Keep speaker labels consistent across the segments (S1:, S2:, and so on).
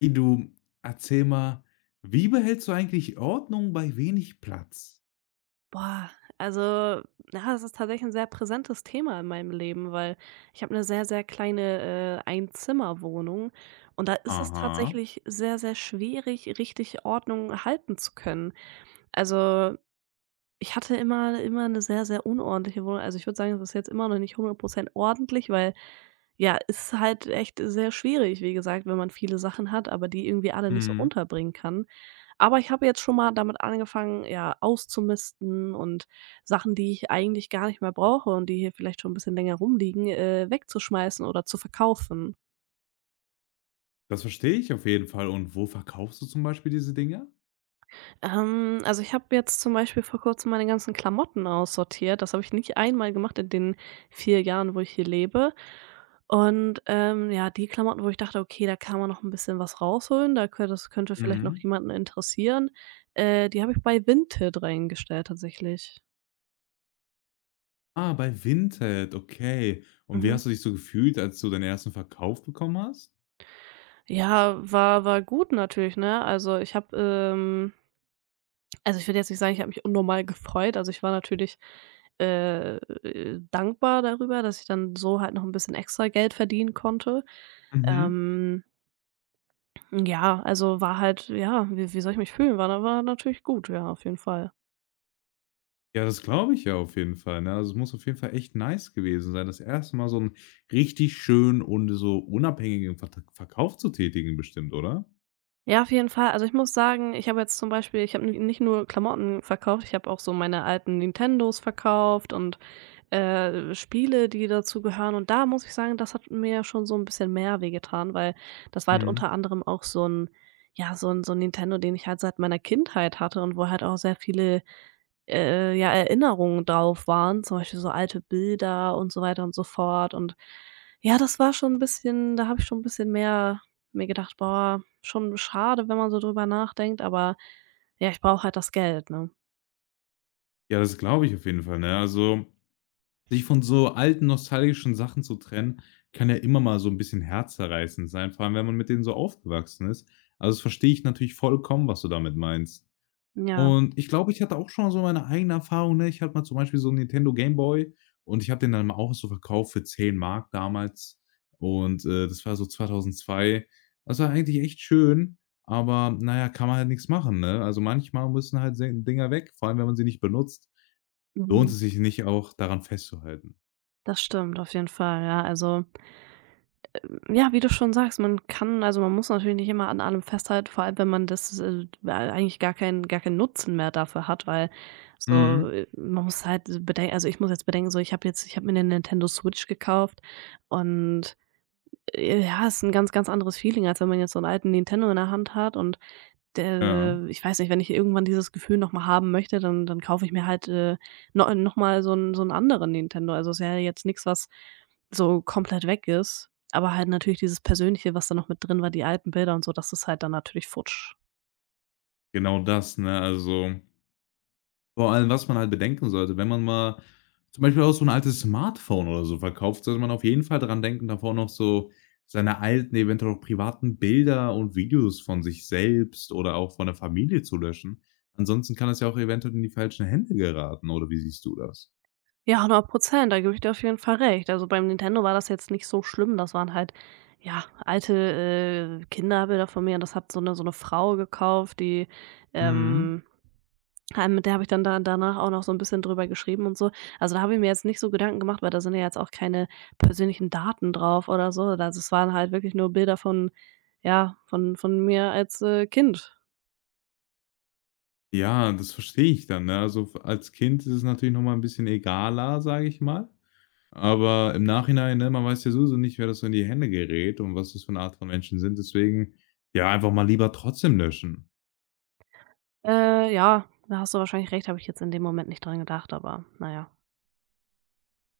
S1: Hey du, erzähl mal, wie behältst du eigentlich Ordnung bei wenig Platz?
S2: Boah, also, ja, das ist tatsächlich ein sehr präsentes Thema in meinem Leben, weil ich habe eine sehr, sehr kleine, Einzimmerwohnung und da ist es
S1: Aha.
S2: tatsächlich sehr, sehr schwierig, richtig Ordnung halten zu können. Also ich hatte immer eine sehr, sehr unordentliche Wohnung. Also, ich würde sagen, es ist jetzt immer noch nicht 100% ordentlich, weil, ja, ist halt echt sehr schwierig, wie gesagt, wenn man viele Sachen hat, aber die irgendwie alle nicht so
S1: Mhm.
S2: unterbringen kann. Aber ich habe jetzt schon mal damit angefangen, ja, auszumisten und Sachen, die ich eigentlich gar nicht mehr brauche und die hier vielleicht schon ein bisschen länger rumliegen, wegzuschmeißen oder zu verkaufen.
S1: Das verstehe ich auf jeden Fall. Und wo verkaufst du zum Beispiel diese Dinger?
S2: Also ich habe jetzt zum Beispiel vor Kurzem meine ganzen Klamotten aussortiert. Das habe ich nicht einmal gemacht in den 4 Jahren, wo ich hier lebe. Und, ja, die Klamotten, wo ich dachte: „Okay, da kann man noch ein bisschen was rausholen, da könn das könnte vielleicht noch
S1: Mhm.
S2: jemanden interessieren“, die habe ich bei Vinted reingestellt tatsächlich.
S1: Ah, bei Vinted, okay. Und wie
S2: Mhm.
S1: hast du dich so gefühlt, als du deinen ersten Verkauf bekommen hast?
S2: Ja, war gut natürlich, ne? Also, ich würde jetzt nicht sagen, ich habe mich unnormal gefreut. Also, ich war natürlich, dankbar darüber, dass ich dann so halt noch ein bisschen extra Geld verdienen konnte.
S1: Mhm.
S2: Ähm, ja, also, war halt ja, wie soll ich mich fühlen? War natürlich gut, ja, auf jeden Fall.
S1: Ja, das glaube ich ja auf jeden Fall, ne? Also, es muss auf jeden Fall echt nice gewesen sein, das erste Mal so einen richtig schönen und so unabhängigen Verta Verkauf zu tätigen bestimmt, oder?
S2: Ja, auf jeden Fall. Also, ich muss sagen, ich habe jetzt zum Beispiel ich habe n nicht nur Klamotten verkauft, ich habe auch so meine alten Nintendos verkauft und, Spiele, die dazu gehören. Und da muss ich sagen, das hat mir schon so ein bisschen mehr wehgetan, weil das war halt
S1: Mhm.
S2: unter anderem auch so ein, ja, so ein Nintendo, den ich halt seit meiner Kindheit hatte und wo halt auch sehr viele ja, Erinnerungen drauf waren, zum Beispiel so alte Bilder und so weiter und so fort. Und ja, das war schon ein bisschen da habe ich schon ein bisschen mehr mir gedacht: „Boah, schon schade, wenn man so drüber nachdenkt, aber ja, ich brauche halt das Geld“, ne?
S1: Ja, das glaube ich auf jeden Fall, ne? Also, sich von so alten nostalgischen Sachen zu trennen, kann ja immer mal so ein bisschen herzzerreißend sein, vor allem, wenn man mit denen so aufgewachsen ist. Also, das verstehe ich natürlich vollkommen, was du damit meinst.
S2: Ja,
S1: Und ich glaube, ich hatte auch schon so meine eigene Erfahrung, ne? Ich hatte mal zum Beispiel so einen Nintendo Game Boy und ich habe den dann mal auch so verkauft für 10 Mark damals und, das war so 2002. Das war eigentlich echt schön, aber na ja, kann man halt nichts machen, ne? Also, manchmal müssen halt se Dinger weg, vor allem, wenn man sie nicht benutzt, lohnt
S2: mhm.
S1: es sich nicht auch, daran festzuhalten.
S2: Das stimmt auf jeden Fall, ja, ja, wie du schon sagst, man kann man muss natürlich nicht immer an allem festhalten, vor allem, wenn man das, eigentlich gar keinen Nutzen mehr dafür hat, weil so,
S1: Mhm.
S2: man muss halt bedenken ich muss jetzt bedenken, so, ich habe mir eine Nintendo Switch gekauft und, ja, ist ein ganz, ganz anderes Feeling, als wenn man jetzt so einen alten Nintendo in der Hand hat und
S1: Ja,
S2: ich weiß nicht, wenn ich irgendwann dieses Gefühl noch mal haben möchte, dann kaufe ich mir halt, no noch mal so einen anderen Nintendo. Also, ist ja jetzt nichts, was so komplett weg ist, aber halt natürlich dieses Persönliche, was da noch mit drin war, die alten Bilder und so, das ist halt dann natürlich futsch.
S1: genau das, ne? Also, vor allem, was man halt bedenken sollte, wenn man mal zum Beispiel auch so ein altes Smartphone oder so verkauft, sollte man auf jeden Fall dran denken, davor noch so seine alten, eventuell auch privaten Bilder und Videos von sich selbst oder auch von der Familie zu löschen. Ansonsten kann es ja auch eventuell in die falschen Hände geraten, oder wie siehst du das?
S2: Ja, 100%. Da gebe ich dir auf jeden Fall recht. Also, beim Nintendo war das jetzt nicht so schlimm. Das waren halt, ja, alte, Kinderbilder von mir und das hat so eine Frau gekauft, die,
S1: Mhm.
S2: ähm mit der habe ich dann da danach auch noch so ein bisschen drüber geschrieben und so. Also, da habe ich mir jetzt nicht so Gedanken gemacht, weil da sind ja jetzt auch keine persönlichen Daten drauf oder so. Also, es waren halt wirklich nur Bilder von ja, von mir als, Kind.
S1: Ja, das verstehe ich dann, ne? Also, f als Kind ist es natürlich noch mal ein bisschen egaler, sage ich mal. Aber im Nachhinein, ne, man weiß ja sowieso nicht, wer das so in die Hände gerät und was das für 'ne Art von Menschen sind. Deswegen, ja, einfach mal lieber trotzdem löschen.
S2: Ja, da hast du wahrscheinlich recht, habe ich jetzt in dem Moment nicht dran gedacht, aber naja.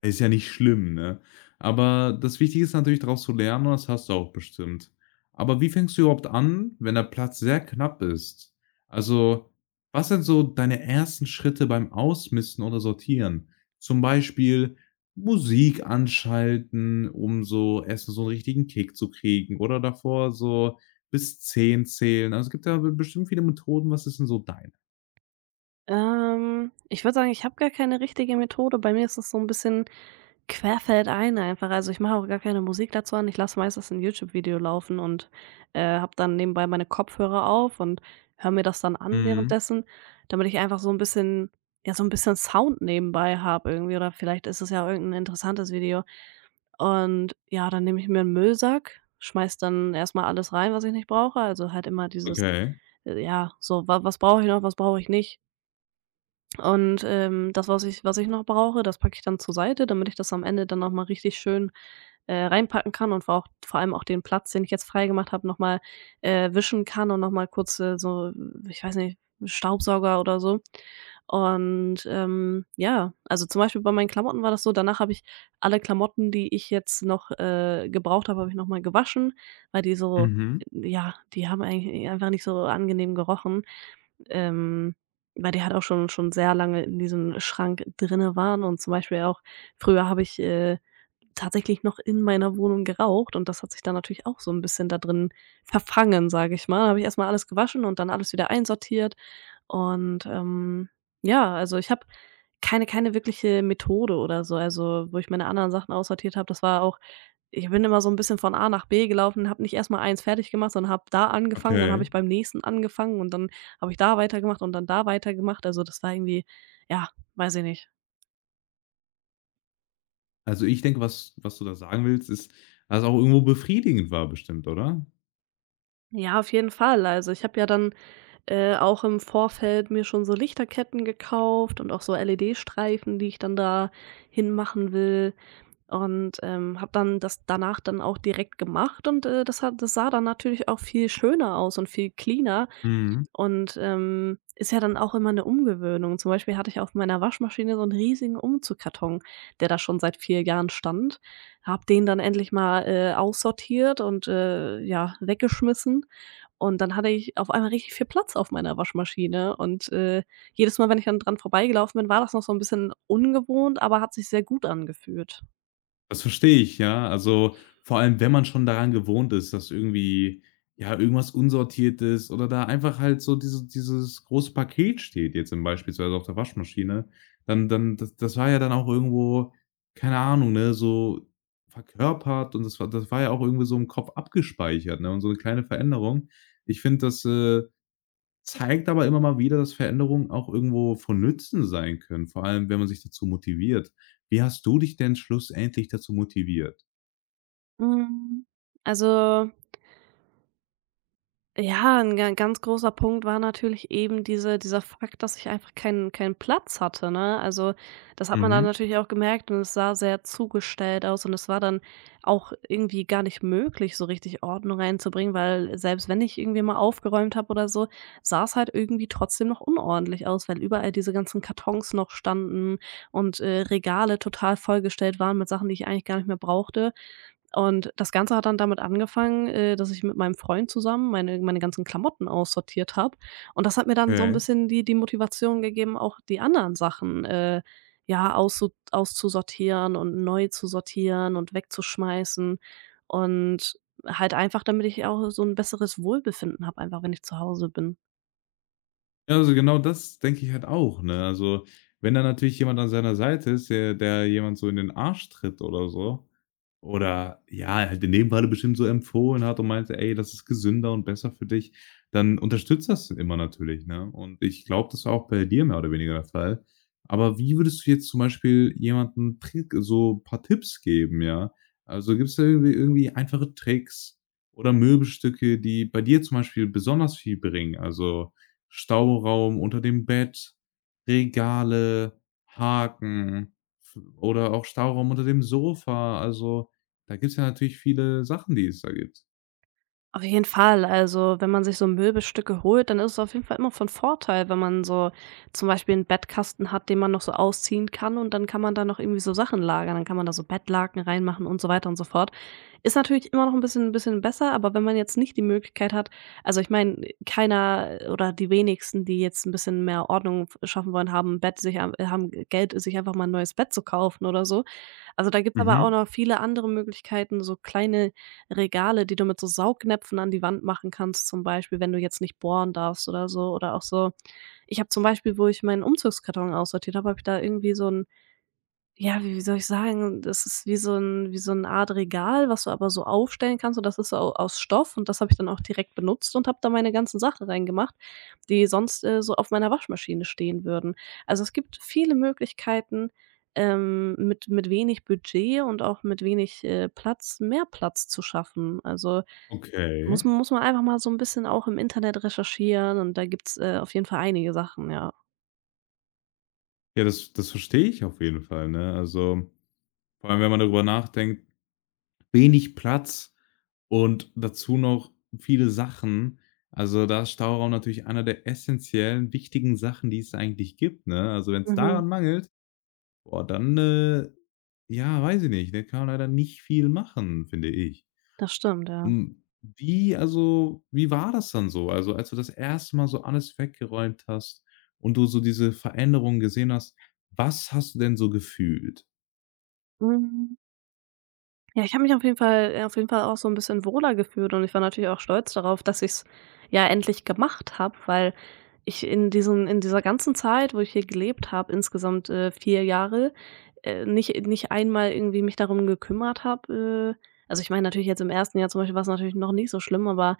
S1: Ist ja nicht schlimm, ne? Aber das Wichtige ist natürlich, daraus zu lernen und das hast du auch bestimmt. Aber wie fängst du überhaupt an, wenn der Platz sehr knapp ist? Also, was sind so deine ersten Schritte beim Ausmisten oder Sortieren? Zum Beispiel Musik anschalten, um so erstmal so 'n richtigen Kick zu kriegen oder davor so bis 10 zählen. Also, es gibt ja be bestimmt viele Methoden. Was ist denn so deine?
S2: Ich würde sagen, ich habe gar keine richtige Methode. Bei mir ist es so ein bisschen querfeldein einfach. Also, ich mache auch gar keine Musik dazu an. Ich lasse meistens ein YouTube-Video laufen und, habe dann nebenbei meine Kopfhörer auf und höre mir das dann an
S1: Mhm.
S2: währenddessen, damit ich einfach so ein bisschen ja, so ein bisschen Sound nebenbei habe irgendwie oder vielleicht ist es ja irgendein interessantes Video. Und ja, dann nehme ich mir einen Müllsack, schmeiß dann erstmal alles rein, was ich nicht brauche. Also, halt immer dieses,
S1: Okay.
S2: ja, so: „Wa was brauche ich noch, was brauche ich nicht?“ und, das, was ich noch brauche, das packe ich dann zur Seite, damit ich das am Ende dann noch mal richtig schön, reinpacken kann und vor allem auch den Platz, den ich jetzt freigemacht habe, noch mal, wischen kann und noch mal kurz, so ich weiß nicht, Staubsauger oder so. Und, ja, also, zum Beispiel bei meinen Klamotten war das so, danach habe ich alle Klamotten, die ich jetzt noch, gebraucht habe, habe ich noch mal gewaschen, weil die so
S1: Mhm.
S2: ja, die haben eigentlich einfach nicht so angenehm gerochen. Ähm weil die halt auch schon sehr lange in diesem Schrank drinne waren und zum Beispiel auch früher habe ich, tatsächlich noch in meiner Wohnung geraucht und das hat sich dann natürlich auch so ein bisschen da drin verfangen, sage ich mal. Da Habe ich erst mal alles gewaschen und dann alles wieder einsortiert und, ja, also, ich habe keine wirkliche Methode oder so, also, wo ich meine anderen Sachen aussortiert habe. Das war auch Ich bin immer so ein bisschen von A nach B gelaufen, habe nicht erst mal eins fertig gemacht, sondern habe da angefangen, dann habe
S1: Okay.
S2: ich beim nächsten angefangen und dann habe ich da weitergemacht und dann da weitergemacht. Also, das war irgendwie ja, weiß ich nicht.
S1: Also, ich denke, was du da sagen willst, ist, dass es auch irgendwo befriedigend war bestimmt, oder?
S2: Ja, auf jeden Fall. Also, ich habe ja dann auch im Vorfeld mir schon so Lichterketten gekauft und auch so LED-Streifen, die ich dann da hinmachen will und, habe dann das danach dann auch direkt gemacht und, das sah dann natürlich auch viel schöner aus und viel cleaner,
S1: Mhm.
S2: und, ist ja dann auch immer eine Umgewöhnung. Zum Beispiel hatte ich auf meiner Waschmaschine so einen riesigen Umzugkarton, der da schon seit 4 Jahren stand. Habe den dann endlich mal, aussortiert und, ja, weggeschmissen. Und dann hatte ich auf einmal richtig viel Platz auf meiner Waschmaschine. Und, jedes Mal, wenn ich dann dran vorbeigelaufen bin, war das noch so ein bisschen ungewohnt, aber hat sich sehr gut angefühlt.
S1: Das verstehe ich, ja. Also, vor allem, wenn man schon daran gewohnt ist, dass irgendwie, ja, irgendwas unsortiert ist oder da einfach halt so dieses große Paket steht jetzt im beispielsweise auf der Waschmaschine, dann das war ja dann auch irgendwo, keine Ahnung, ne, so verkörpert und das war ja auch irgendwie so im Kopf abgespeichert, ne, und so eine kleine Veränderung. Ich finde, das zeigt aber immer mal wieder, dass Veränderungen auch irgendwo von Nutzen sein können, vor allem, wenn man sich dazu motiviert. Wie hast du dich denn schlussendlich dazu motiviert?
S2: Hm, also ja, ein ga ganz großer Punkt war natürlich eben dieser Fakt, dass ich einfach keinen Platz hatte, ne? Also, das hat man dann
S1: Mhm.
S2: natürlich auch gemerkt und es sah sehr zugestellt aus und es war dann auch irgendwie gar nicht möglich, so richtig Ordnung reinzubringen, weil selbst wenn ich irgendwie mal aufgeräumt habe oder so, sah es halt irgendwie trotzdem noch unordentlich aus, weil überall diese ganzen Kartons noch standen und, Regale total vollgestellt waren mit Sachen, die ich eigentlich gar nicht mehr brauchte. Und das Ganze hat dann damit angefangen, dass ich mit meinem Freund zusammen meine ganzen Klamotten aussortiert habe. Und das hat mir dann so ein
S1: Okay.
S2: bisschen die Motivation gegeben, auch die anderen Sachen, ja, auszusortieren und neu zu sortieren und wegzuschmeißen. Und halt einfach, damit ich auch so ein besseres Wohlbefinden habe, einfach wenn ich zu Hause bin.
S1: Ja, also genau das denke ich halt auch, ne? Also, wenn da natürlich jemand an seiner Seite ist, der jemand so in den Arsch tritt oder so. Oder ja, halt in dem Falle bestimmt so empfohlen hat und meinte: „Ey, das ist gesünder und besser für dich“, dann unterstützt das immer natürlich, ne? Und ich glaube, das war auch bei dir mehr oder weniger der Fall. Aber wie würdest du jetzt zum Beispiel jemanden Trick so ein paar Tipps geben, ja? Also, gibt's da irgendwie einfache Tricks oder Möbelstücke, die bei dir zum Beispiel besonders viel bringen? Also, Stauraum unter dem Bett, Regale, Haken f oder auch Stauraum unter dem Sofa. Also, da gibt's ja natürlich viele Sachen, die es da gibt.
S2: Auf jeden Fall. Also, wenn man sich so Möbelstücke holt, dann ist es auf jeden Fall immer von Vorteil, wenn man so zum Beispiel 'n Bettkasten hat, den man noch so ausziehen kann und dann kann man da noch irgendwie so Sachen lagern. Dann kann man da so Bettlaken reinmachen und so weiter und so fort. Ist natürlich immer noch ein bisschen besser, aber wenn man jetzt nicht die Möglichkeit hat also, ich meine, keiner oder die wenigsten, die jetzt ein bisschen mehr Ordnung f schaffen wollen, haben 'n Bett sich haben Geld, sich einfach mal ein neues Bett zu kaufen oder so. Also, da gibt's aber auch
S1: Mhm.
S2: noch viele andere Möglichkeiten, so kleine Regale, die du mit so Saugnäpfen an die Wand machen kannst, zum Beispiel, wenn du jetzt nicht bohren darfst oder so. Oder auch so ich habe zum Beispiel, wo ich meinen Umzugskarton aussortiert habe, habe ich da irgendwie so ein ja, wie soll ich sagen? Das ist wie so ein wie so 'ne Art Regal, was du aber so aufstellen kannst und das ist so au aus Stoff und das habe ich dann auch direkt benutzt und habe da meine ganzen Sachen reingemacht, die sonst, so auf meiner Waschmaschine stehen würden. Also, es gibt viele Möglichkeiten, mit wenig Budget und auch mit wenig, Platz mehr Platz zu schaffen. Also,
S1: Okay.
S2: muss man einfach mal so ein bisschen auch im Internet recherchieren und da gibt's, auf jeden Fall einige Sachen, ja.
S1: Ja, das verstehe ich auf jeden Fall, ne? Also, vor allem, wenn man darüber nachdenkt, wenig Platz und dazu noch viele Sachen. Also, da ist Stauraum natürlich einer der essenziellen, wichtigen Sachen, die es eigentlich gibt, ne? Also, wenn's
S2: Mhm.
S1: daran mangelt, boah, dann, ja, weiß ich nicht, ne, kann man leider nicht viel machen, finde ich.
S2: Das stimmt, ja.
S1: Hm, wie also wie war das dann so? Also, als du das erste Mal so alles weggeräumt hast und du so diese Veränderung gesehen hast, was hast du denn so gefühlt?
S2: Mhm. Ja, ich habe mich auf jeden Fall auch so 'n bisschen wohler gefühlt und ich war natürlich auch stolz darauf, dass ich's ja endlich gemacht habe, weil ich in dieser ganzen Zeit, wo ich hier gelebt habe, insgesamt, 4 Jahre, nicht einmal irgendwie mich darum gekümmert habe, also, ich meine, natürlich jetzt im ersten Jahr zum Beispiel war's natürlich noch nicht so schlimm, aber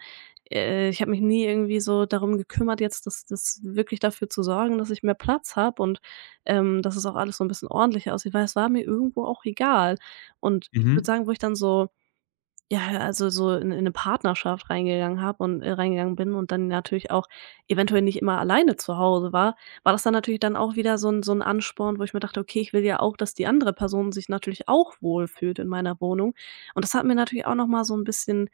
S2: ich habe mich nie irgendwie so darum gekümmert, jetzt das wirklich dafür zu sorgen, dass ich mehr Platz habe und dass es auch alles so 'n bisschen ordentlicher aussieht, weil es war mir irgendwo auch egal. Und ich würde
S1: Mhm.
S2: sagen, wo ich dann so, ja, also so in 'ne Partnerschaft reingegangen bin und dann natürlich auch eventuell nicht immer alleine zu Hause war, war das dann natürlich dann auch wieder so ein Ansporn, wo ich mir dachte: „Okay, ich will ja auch, dass die andere Person sich natürlich auch wohlfühlt in meiner Wohnung.“ Und das hat mir natürlich auch noch mal so ein bisschen,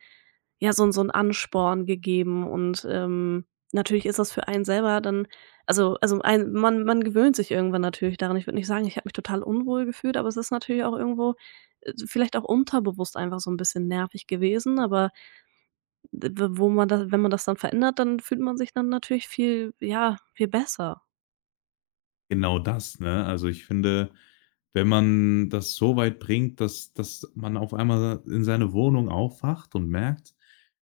S2: ja, so 'n Ansporn gegeben und, natürlich ist das für einen selber dann also also ein, man gewöhnt sich irgendwann natürlich daran. Ich würde nicht sagen, ich habe mich total unwohl gefühlt, aber es ist natürlich auch irgendwo, vielleicht auch unterbewusst einfach so ein bisschen nervig gewesen, aber d wo man das, wenn man das dann verändert, dann fühlt man sich dann natürlich viel, ja, viel besser.
S1: Genau das, ne? Also, ich finde, wenn man das so weit bringt, dass man auf einmal in seine Wohnung aufwacht und merkt: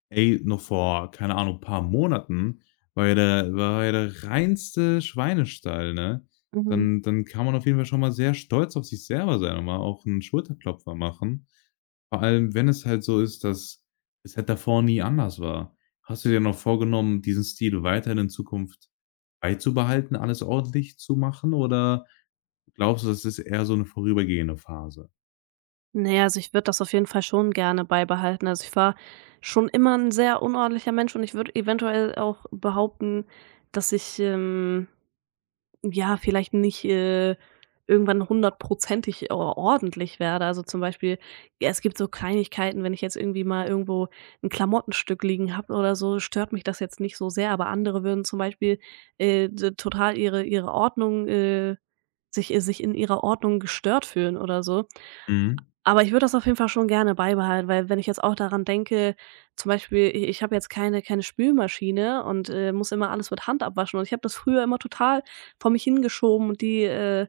S1: „Ey, noch vor, keine Ahnung, paar Monaten war ja der reinste Schweinestall“, ne?
S2: Mhm.
S1: Dann kann man auf jeden Fall schon mal sehr stolz auf sich selber sein und mal auch einen Schulterklopfer machen. Vor allem, wenn es halt so ist, dass es halt davor nie anders war. Hast du dir noch vorgenommen, diesen Stil weiterhin in Zukunft beizubehalten, alles ordentlich zu machen oder glaubst du, das ist eher so 'ne vorübergehende Phase?
S2: Ne, also, ich würde das auf jeden Fall schon gerne beibehalten. Also, ich war schon immer ein sehr unordentlicher Mensch und ich würde eventuell auch behaupten, dass ich, ja, vielleicht nicht, irgendwann hundertprozentig o ordentlich werde. Also, zum Beispiel, ja, es gibt so Kleinigkeiten, wenn ich jetzt irgendwie mal irgendwo ein Klamottenstück liegen habe oder so, stört mich das jetzt nicht so sehr, aber andere würden zum Beispiel, d total ihre Ordnung, sich, sich in ihrer Ordnung gestört fühlen oder so.
S1: Mhm,
S2: Aber ich würde das auf jeden Fall schon gerne beibehalten, weil wenn ich jetzt auch daran denke zum Beispiel, i ich habe jetzt keine Spülmaschine und, muss immer alles mit Hand abwaschen und ich habe das früher immer total vor mich hingeschoben und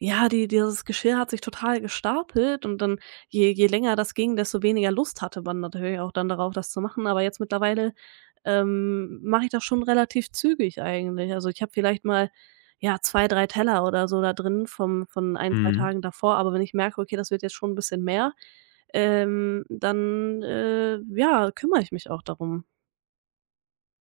S2: ja, dieses Geschirr hat sich total gestapelt und dann, je länger das ging, desto weniger Lust hatte man natürlich auch dann darauf, das zu machen. Aber jetzt mittlerweile, mache ich das schon relativ zügig eigentlich. Also, ich habe vielleicht mal, ja, 2, 3 Teller oder so da drin vom, von ein, 2
S1: mhm.
S2: Tagen davor. Aber wenn ich merke: „Okay, das wird jetzt schon ein bisschen mehr“, dann, ja, kümmere ich mich auch darum.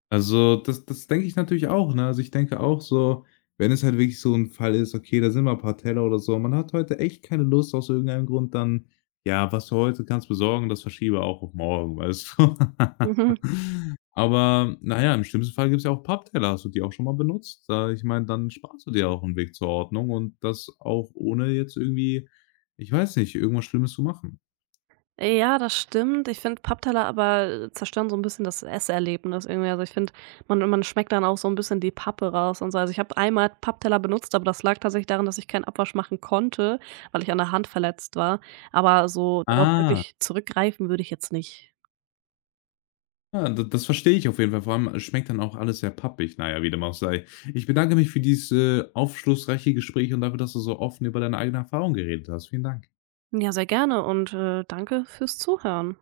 S1: Also, das denke ich natürlich auch, ne? Also, ich denke auch so, wenn es halt wirklich so ein Fall ist, okay, da sind mal ein paar Teller oder so, man hat heute echt keine Lust aus irgendeinem Grund, dann ja, was du heute kannst besorgen, das verschiebe auch auf morgen, weißt du? Aber naja, im schlimmsten Fall gibt es ja auch Pappteller. Hast du die auch schon mal benutzt? Da ich meine, dann sparst du dir auch einen Weg zur Ordnung und das auch ohne jetzt irgendwie, ich weiß nicht, irgendwas Schlimmes zu machen.
S2: Ja, das stimmt. Ich finde, Pappteller aber, zerstören so ein bisschen das Esserlebnis irgendwie. Also, ich finde, man schmeckt dann auch so ein bisschen die Pappe raus und so. Also, ich habe einmal Pappteller benutzt, aber das lag tatsächlich daran, dass ich keinen Abwasch machen konnte, weil ich an der Hand verletzt war. Aber so darauf
S1: Ah.
S2: wirklich zurückgreifen würde ich jetzt nicht.
S1: Ja, d das verstehe ich auf jeden Fall. Vor allem, schmeckt dann auch alles sehr pappig. Naja, wie dem auch sei. Ich bedanke mich für dieses, aufschlussreiche Gespräch und dafür, dass du so offen über deine eigene Erfahrung geredet hast. Vielen Dank.
S2: Ja, sehr gerne und, danke fürs Zuhören.